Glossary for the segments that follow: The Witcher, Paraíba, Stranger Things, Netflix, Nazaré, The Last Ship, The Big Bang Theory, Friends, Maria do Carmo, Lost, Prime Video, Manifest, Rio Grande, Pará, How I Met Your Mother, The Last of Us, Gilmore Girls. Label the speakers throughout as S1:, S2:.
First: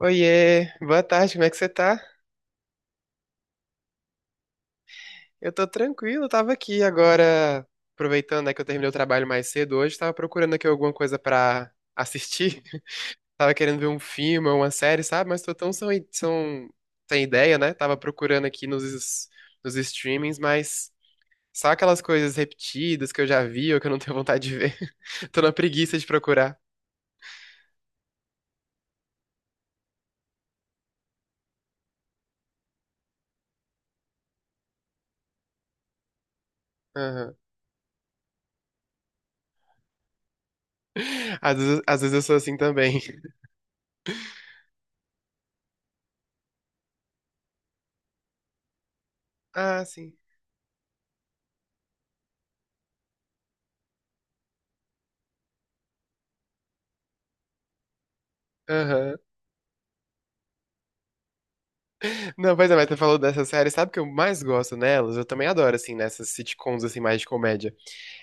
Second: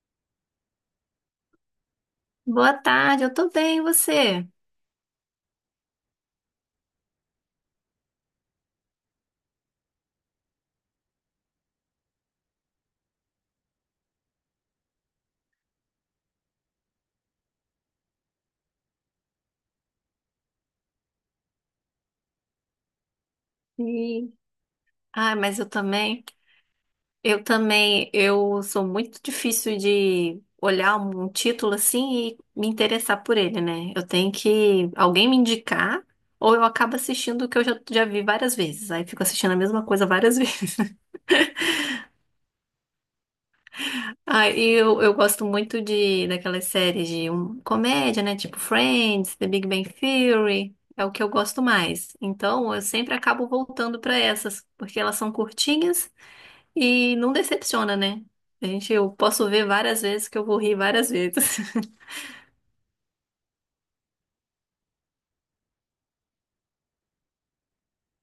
S1: Oiê, boa tarde, como é que você tá?
S2: Boa tarde, eu tô bem, e você?
S1: Eu tô tranquilo, tava aqui agora, aproveitando, né, que eu terminei o trabalho mais cedo hoje, tava procurando aqui alguma coisa pra assistir. Tava querendo ver um filme ou uma série, sabe? Mas tô tão sem, sem ideia, né? Tava procurando aqui nos streamings, mas só aquelas coisas repetidas que eu já vi ou que eu não tenho
S2: E
S1: vontade de ver.
S2: Ah,
S1: Tô na
S2: mas eu
S1: preguiça de
S2: também,
S1: procurar.
S2: eu sou muito difícil de olhar um título assim e me interessar por ele, né? Eu tenho que alguém me indicar ou eu acabo assistindo o que eu já vi várias vezes. Aí fico assistindo a mesma coisa várias vezes.
S1: Às vezes eu sou assim também.
S2: Ah, e eu gosto muito de daquelas séries de comédia, né? Tipo Friends, The Big
S1: Ah,
S2: Bang
S1: sim.
S2: Theory. É o que eu gosto mais. Então, eu sempre acabo voltando pra essas, porque elas são curtinhas e não decepciona, né? A gente, eu
S1: Aham.
S2: posso ver várias vezes que eu vou rir várias vezes.
S1: Não, pois é, mas tu falou dessa série, sabe o que eu mais gosto nelas? Eu também adoro, assim, nessas sitcoms, assim, mais de comédia.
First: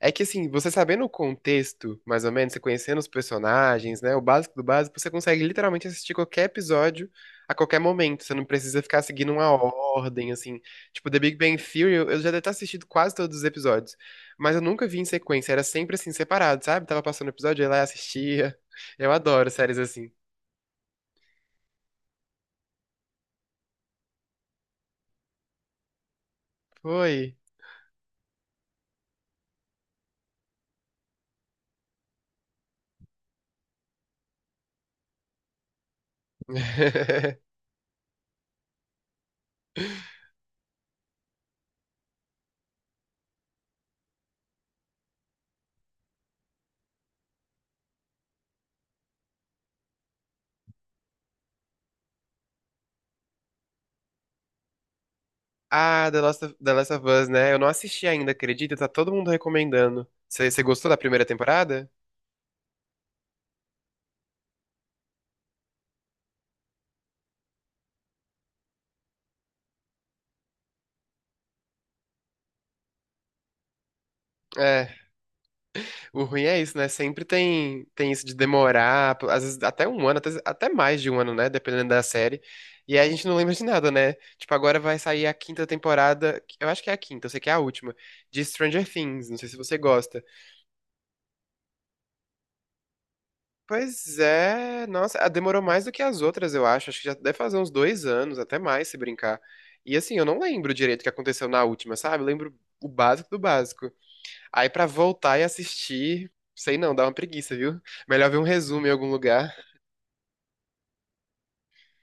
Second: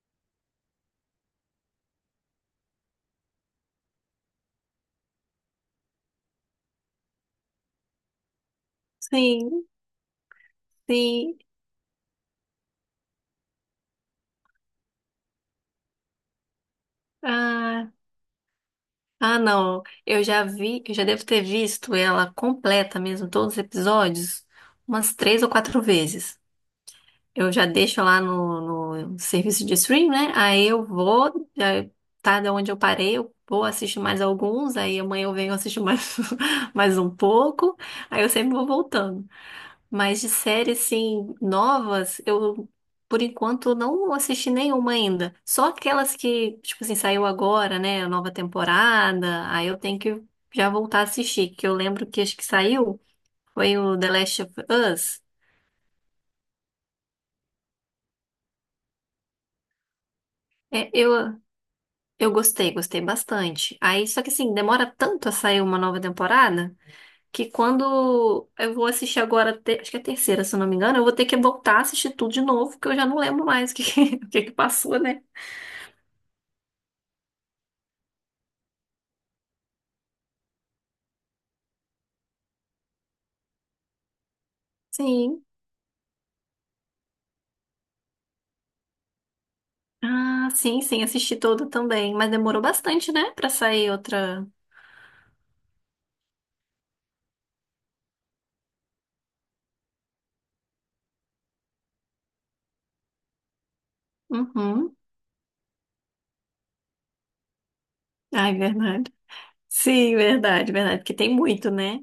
S1: É que, assim, você sabendo o contexto, mais ou menos, você conhecendo os personagens, né, o básico do básico, você consegue literalmente assistir qualquer episódio a qualquer momento. Você não precisa ficar seguindo uma
S2: Sim,
S1: ordem, assim. Tipo, The Big
S2: sim.
S1: Bang Theory, eu já devo ter assistido quase todos os episódios, mas eu nunca vi em sequência, era sempre, assim, separado, sabe? Tava passando o episódio, eu ia lá e
S2: Ah,
S1: assistia. Eu
S2: ah,
S1: adoro séries
S2: não.
S1: assim.
S2: Eu já vi, eu já devo ter visto ela completa mesmo, todos os episódios, umas três ou quatro vezes.
S1: Foi.
S2: Eu já deixo lá no serviço de stream, né? Aí eu vou, já tá de onde eu parei, eu vou assistir mais alguns, aí amanhã eu venho assistir mais, mais um pouco, aí eu sempre vou voltando. Mas de séries, assim, novas, eu, por enquanto, não assisti nenhuma ainda. Só aquelas que, tipo assim, saiu agora, né? A nova temporada, aí eu tenho que já voltar a assistir, que eu lembro que acho que saiu, foi o The Last of Us.
S1: Ah, The Last of Us, né? Eu não assisti ainda, acredita? Tá todo mundo recomendando. Você gostou
S2: É,
S1: da primeira
S2: eu
S1: temporada?
S2: Eu gostei, gostei bastante. Aí, só que assim, demora tanto a sair uma nova temporada que quando eu vou assistir agora, acho que é a terceira, se eu não me engano, eu vou ter que voltar a assistir tudo de novo, porque eu já não lembro mais o o que que
S1: É,
S2: passou, né?
S1: o ruim é isso, né? Tem isso de demorar, às vezes até um ano, até mais de um ano, né? Dependendo da série. E aí a gente não lembra de nada, né? Tipo, agora vai sair a
S2: Sim.
S1: quinta temporada, eu acho que é a quinta, eu sei que é a última, de Stranger Things. Não sei se você gosta.
S2: Ah, sim, sim, assisti toda também. Mas demorou bastante, né, pra sair
S1: Pois
S2: outra.
S1: é, nossa, ah, demorou mais do que as outras, eu acho. Acho que já deve fazer uns 2 anos, até mais, se brincar. E assim, eu não lembro direito o que aconteceu na última, sabe? Eu lembro o básico do básico. Aí pra
S2: Uhum.
S1: voltar e assistir, sei não, dá uma preguiça, viu? Melhor ver um
S2: Ai,
S1: resumo em algum
S2: verdade.
S1: lugar.
S2: Sim, verdade, verdade. Porque tem muito, né?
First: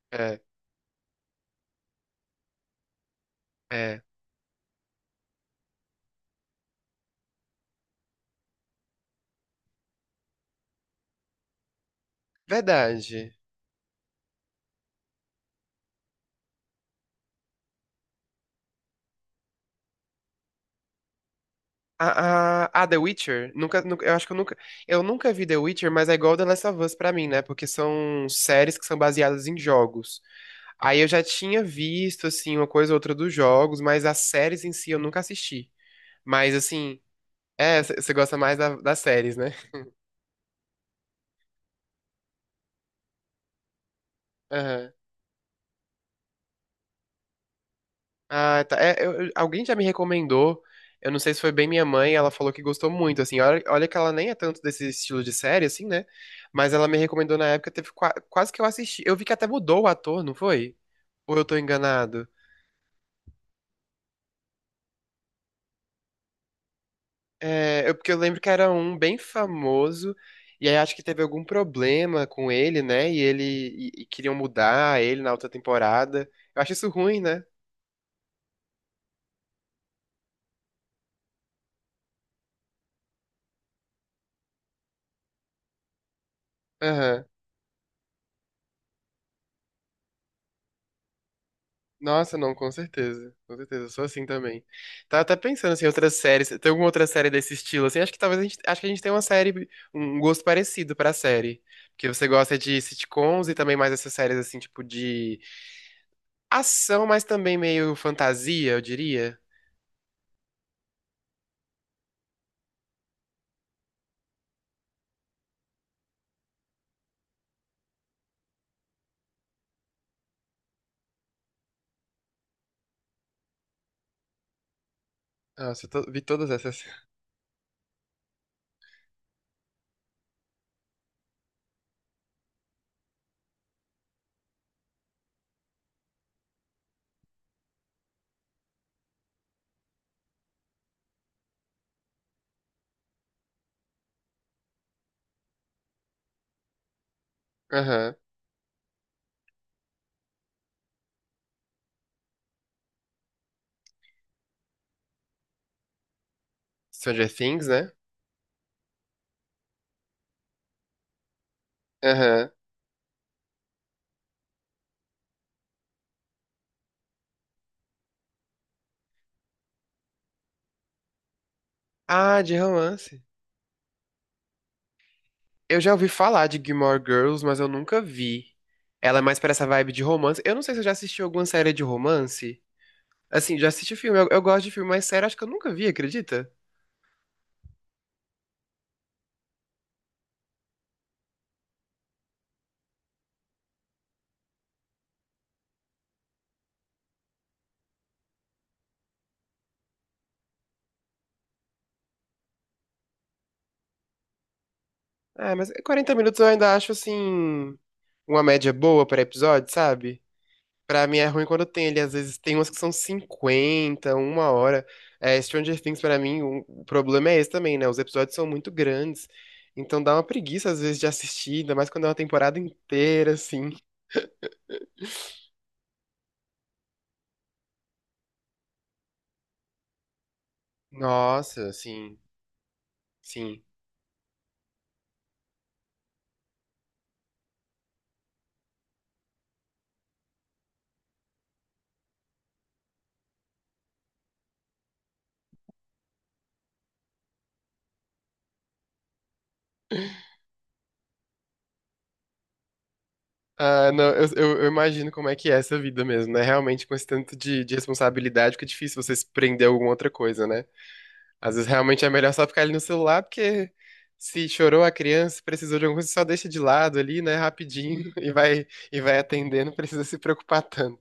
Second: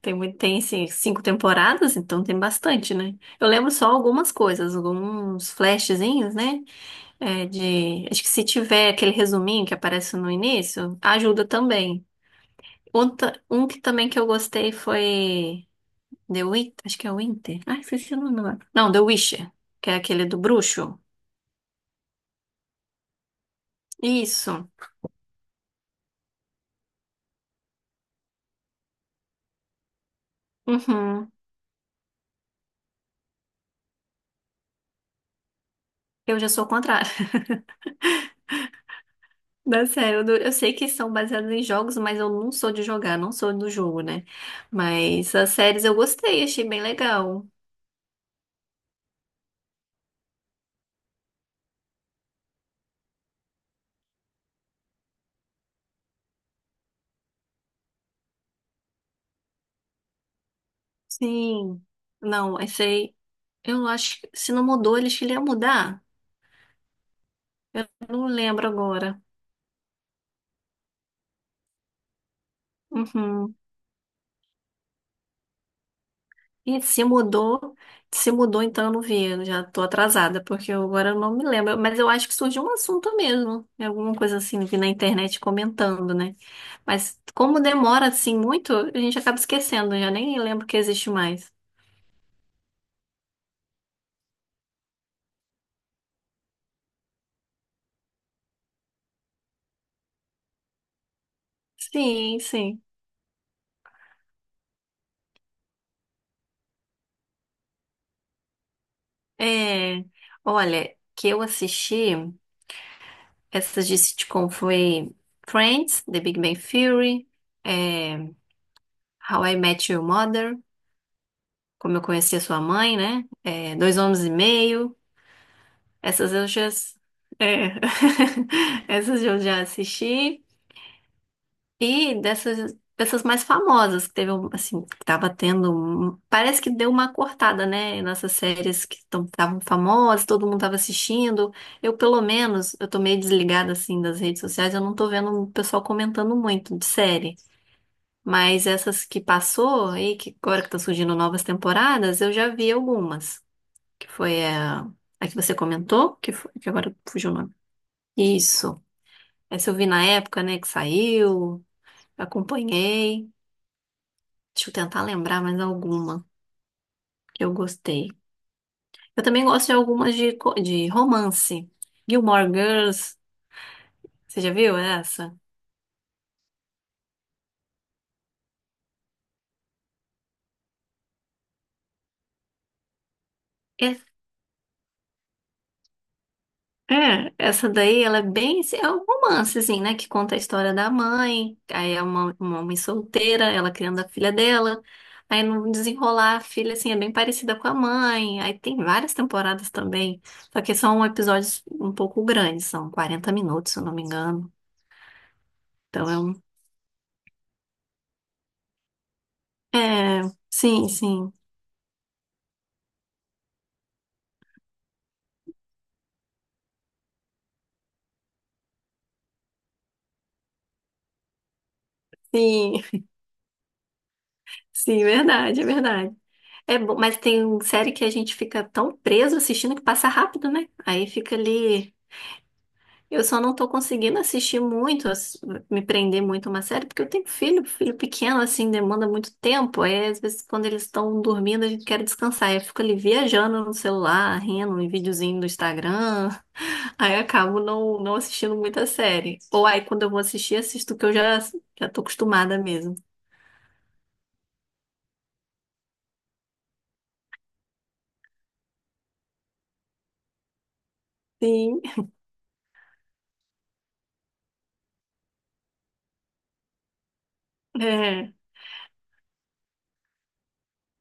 S2: Tem muito,
S1: É,
S2: tem assim, cinco temporadas, então tem bastante, né? Eu lembro só
S1: é.
S2: algumas coisas, alguns flashzinhos, né? É de, acho que se tiver aquele resuminho que aparece no início, ajuda também.
S1: Verdade.
S2: Outra, um que também que eu gostei foi The Witch, acho que é Winter. Ai, esqueci o nome agora. Não, The Witcher, que é aquele do bruxo.
S1: A The Witcher, eu acho que
S2: Isso.
S1: eu nunca vi The Witcher, mas é igual The Last of Us pra mim, né? Porque são séries que são baseadas em jogos. Aí eu já
S2: Uhum.
S1: tinha visto, assim, uma coisa ou outra dos jogos, mas as séries em si eu nunca assisti.
S2: Eu já
S1: Mas,
S2: sou o
S1: assim,
S2: contrário.
S1: é, você gosta mais das séries, né?
S2: Não, sério, eu, não- eu sei que são baseados em jogos, mas eu não sou de jogar, não sou do jogo, né?
S1: Aham.
S2: Mas as séries eu gostei, achei bem legal.
S1: Ah, tá. É, alguém já me recomendou, eu não sei se foi bem minha mãe, ela falou que gostou muito, assim. Olha que ela nem é tanto desse estilo de série, assim, né? Mas ela me recomendou na época, teve quase que eu assisti. Eu vi que até mudou o ator, não foi? Ou eu tô
S2: Sim.
S1: enganado?
S2: Não, achei. Eu acho que se não mudou, eles queriam mudar. Eu
S1: É, eu, porque eu
S2: não
S1: lembro que
S2: lembro
S1: era um bem
S2: agora.
S1: famoso, e aí acho que teve algum problema com ele, né?
S2: Uhum.
S1: E queriam mudar ele na outra temporada. Eu acho
S2: E
S1: isso ruim, né?
S2: se mudou, então eu não vi. Eu já tô atrasada, porque eu agora eu não me lembro. Mas eu acho que surgiu um assunto mesmo. É, alguma coisa assim, vi na internet comentando, né? Mas
S1: Aham.
S2: como demora assim muito, a gente acaba esquecendo, eu já nem lembro que existe mais.
S1: Nossa, não, com certeza. Com certeza, eu sou assim também. Tava até pensando assim, outras séries. Tem alguma outra série desse estilo? Assim, acho que a gente tem uma série, um gosto parecido pra série. Porque você
S2: Sim,
S1: gosta de
S2: sim.
S1: sitcoms e também mais essas séries assim, tipo de ação, mas também meio fantasia, eu diria.
S2: É, olha, que eu assisti, essas de sitcom foi Friends, The Big Bang Theory, é, How I Met Your Mother, como eu conheci a sua mãe, né? É, dois homens e meio.
S1: Nossa, eu vi
S2: Essas eu
S1: todas
S2: já.
S1: essas.
S2: É, essas eu já assisti. E dessas mais famosas, que teve, assim, que tava tendo, parece que deu uma cortada, né? Nessas séries que estavam famosas, todo mundo tava assistindo. Eu, pelo menos, eu tô meio desligada, assim, das redes sociais, eu não tô vendo o pessoal comentando muito de série.
S1: Aham.
S2: Mas essas que passou e que agora que estão surgindo novas temporadas, eu já vi algumas, que foi a que você comentou, que, foi, que agora
S1: Stranger
S2: fugiu o nome.
S1: Things, né?
S2: Isso. Essa eu vi na época, né, que saiu,
S1: Aham.
S2: acompanhei. Deixa eu tentar lembrar mais alguma que eu gostei. Eu também gosto de algumas de romance.
S1: Ah,
S2: Gilmore
S1: de romance.
S2: Girls, você já viu essa?
S1: Eu já ouvi falar de Gilmore Girls, mas eu nunca vi. Ela é mais pra essa vibe de romance. Eu não sei se eu já assisti alguma série de romance. Assim, já
S2: É
S1: assisti filme. Eu gosto de filme, mas série acho que eu nunca vi, acredita?
S2: É, essa daí, ela é bem, assim, é um romance, assim, né, que conta a história da mãe, aí é uma mãe solteira, ela criando a filha dela, aí no desenrolar a filha, assim, é bem parecida com a mãe, aí tem várias temporadas também, só que são episódios um pouco grandes, são 40 minutos, se eu não me engano,
S1: Ah, mas
S2: então
S1: 40
S2: é
S1: minutos
S2: um.
S1: eu ainda acho, assim, uma média boa pra episódio,
S2: É,
S1: sabe?
S2: sim,
S1: Pra mim é
S2: sim,
S1: ruim quando tem ele. Às vezes tem umas que são 50 uma hora. É, Stranger Things, pra mim, o problema é esse também, né? Os episódios são muito grandes. Então dá uma preguiça, às vezes, de assistir, ainda mais quando é uma temporada
S2: sim,
S1: inteira, assim.
S2: sim, verdade. É bom, mas tem série que a gente fica tão preso assistindo que passa rápido, né? Aí fica
S1: Nossa,
S2: ali. Eu só não
S1: sim.
S2: tô conseguindo assistir muito, me prender muito a uma série, porque eu tenho filho, filho pequeno, assim, demanda muito tempo. Aí, às vezes, quando eles estão dormindo, a gente quer descansar. Aí eu fico ali viajando no celular, rindo, em videozinho do Instagram. Aí eu acabo não assistindo muita série. Ou aí, quando eu vou assistir, assisto o que eu já tô acostumada mesmo.
S1: Ah, não, eu imagino como é que é essa vida mesmo, né? Realmente, com esse tanto de responsabilidade, fica difícil você se prender a alguma outra coisa, né? Às vezes
S2: Sim,
S1: realmente é melhor só ficar ali no celular, porque se chorou a criança, precisou de alguma coisa, só deixa de lado ali, né, rapidinho e
S2: é,
S1: vai atendendo, não precisa se preocupar tanto.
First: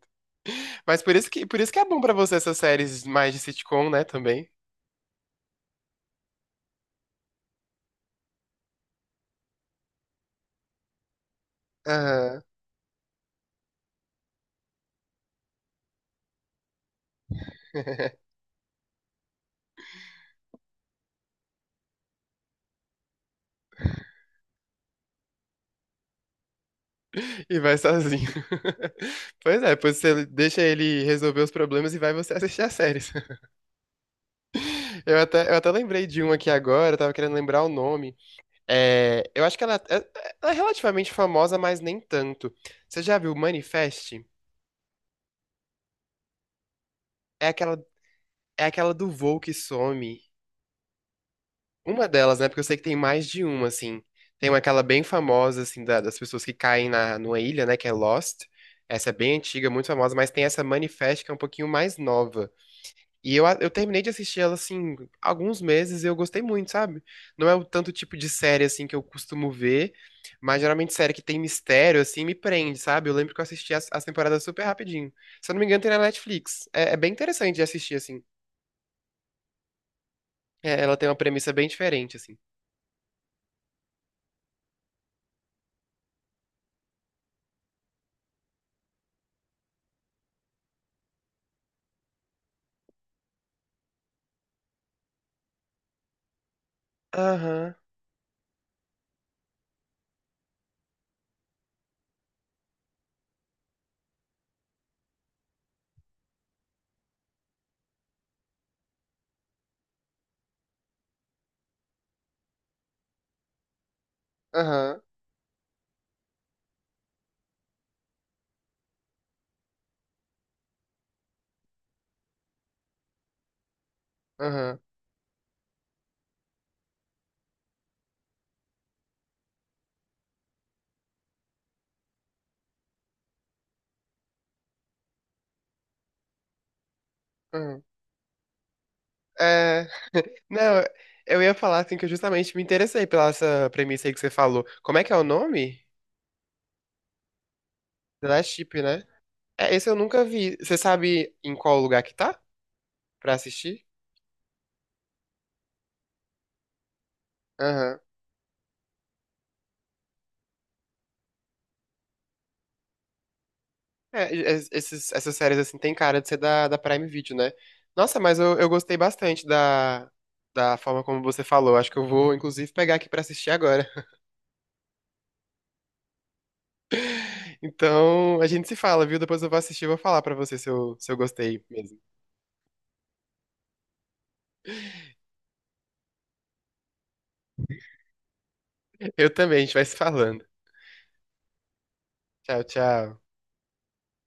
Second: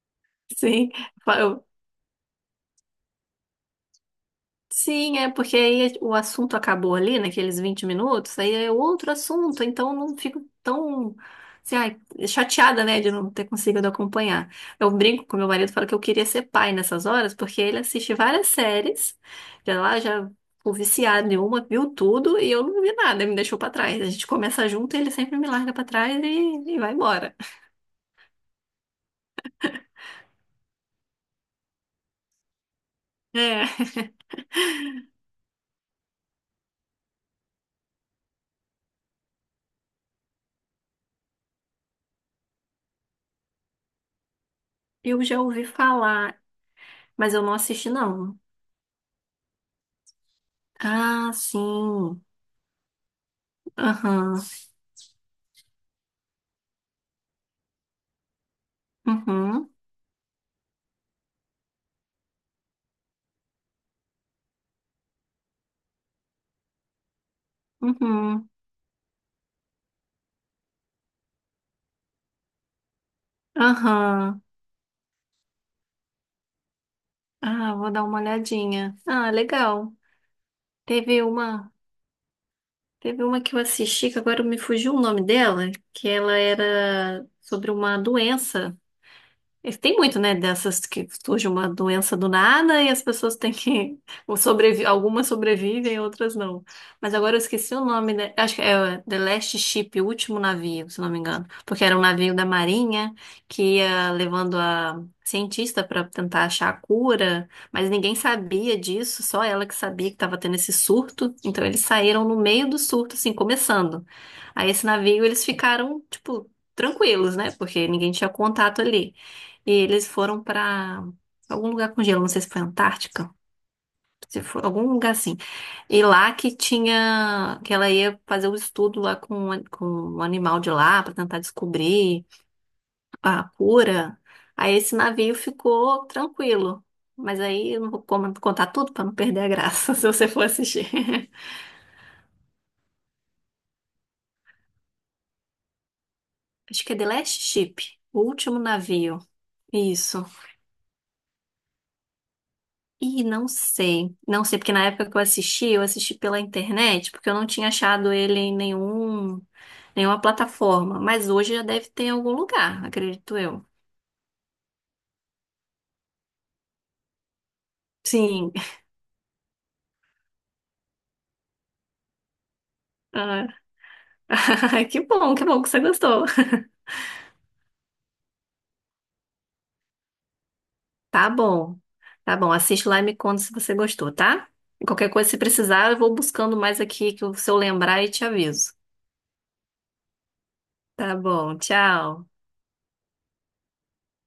S2: sim.
S1: Mas por isso que é bom pra você essas séries mais de sitcom, né, também.
S2: Sim, é porque aí o assunto acabou ali, naqueles 20 minutos, aí é outro assunto, então não fico tão, assim, ai,
S1: Aham.
S2: chateada, né, de não ter conseguido acompanhar. Eu brinco com meu marido, falo que eu queria ser pai nessas horas, porque ele assiste várias séries, já ficou viciado em uma, viu tudo, e eu não vi nada, me deixou pra trás. A gente começa junto, ele sempre me larga pra trás e vai embora.
S1: E vai sozinho. Pois é, depois você deixa ele resolver os problemas e vai você assistir as séries.
S2: É,
S1: Eu até lembrei de um aqui agora, eu tava querendo lembrar o nome. É, eu acho que ela é relativamente famosa, mas nem tanto. Você já viu Manifest?
S2: eu já ouvi falar, mas eu
S1: É
S2: não
S1: aquela,
S2: assisti, não.
S1: é aquela do voo que some.
S2: Ah,
S1: Uma
S2: sim.
S1: delas, né? Porque eu sei que tem mais de uma, assim.
S2: Aham.
S1: Tem uma, aquela bem famosa, assim, das pessoas que caem na, numa ilha, né? Que é Lost. Essa é bem antiga,
S2: Uhum.
S1: muito famosa, mas tem essa Manifest que é um pouquinho mais nova. E eu, eu terminei de assistir ela, assim, alguns meses e eu gostei muito, sabe? Não é o tanto tipo de
S2: Uhum.
S1: série, assim, que eu costumo ver, mas geralmente série que tem mistério, assim, me prende, sabe? Eu lembro que eu assisti as
S2: Aham.
S1: temporadas super rapidinho. Se eu não me engano, tem na Netflix. É, é bem interessante de
S2: Ah, vou
S1: assistir,
S2: dar uma
S1: assim.
S2: olhadinha. Ah, legal.
S1: É, ela tem uma
S2: Teve
S1: premissa bem
S2: uma,
S1: diferente, assim.
S2: teve uma que eu assisti, que agora me fugiu o nome dela, que ela era sobre uma doença. E tem muito, né, dessas que surge uma doença do nada e as pessoas têm que ou sobrevi, algumas sobrevivem, outras não. Mas agora eu
S1: Aham,
S2: esqueci o nome, né? Acho que é The Last Ship, o último navio, se não me engano, porque era um navio da Marinha que ia levando a cientista para tentar achar a cura, mas ninguém sabia disso, só ela que sabia que estava tendo esse surto. Então eles saíram no meio do surto, assim, começando. Aí esse
S1: aham,
S2: navio eles ficaram, tipo, tranquilos, né? Porque ninguém tinha contato ali. E eles foram pra algum lugar com gelo, não sei se foi Antártica, se foi
S1: aham,
S2: algum lugar assim. E lá que tinha, que ela ia fazer o estudo lá com, o com um animal de lá pra tentar descobrir a cura. Aí esse navio ficou tranquilo. Mas aí eu
S1: aham.
S2: não vou contar tudo pra não perder a
S1: É,
S2: graça, se você for
S1: não,
S2: assistir.
S1: eu ia falar, assim, que eu justamente me interessei pela essa premissa aí que você falou. Como é que é o nome?
S2: Acho que é The Last Ship, o
S1: The Last
S2: último
S1: Ship, né?
S2: navio.
S1: É, esse eu nunca
S2: Isso.
S1: vi. Você sabe em qual lugar que tá
S2: Ih,
S1: pra
S2: não
S1: assistir?
S2: sei. Não sei, porque na época que eu assisti pela internet, porque eu não tinha
S1: Aham.
S2: achado ele em nenhuma plataforma. Mas hoje já deve ter em algum lugar, acredito eu.
S1: É, esses, essas séries, assim, tem cara de ser da Prime Video, né? Nossa, mas
S2: Sim.
S1: eu gostei bastante da forma como você falou. Acho que eu vou, inclusive, pegar aqui pra
S2: Ah,
S1: assistir agora.
S2: que bom, que bom que você gostou.
S1: Então, a gente se fala, viu? Depois eu vou assistir e vou falar pra você se eu, se eu
S2: Tá
S1: gostei
S2: bom.
S1: mesmo.
S2: Tá bom, assiste lá e me conta se você gostou, tá? Qualquer coisa, se precisar, eu vou buscando mais aqui, que se eu lembrar e te aviso.
S1: Eu também, a gente vai se falando.
S2: Tá bom, tchau.
S1: Tchau, tchau.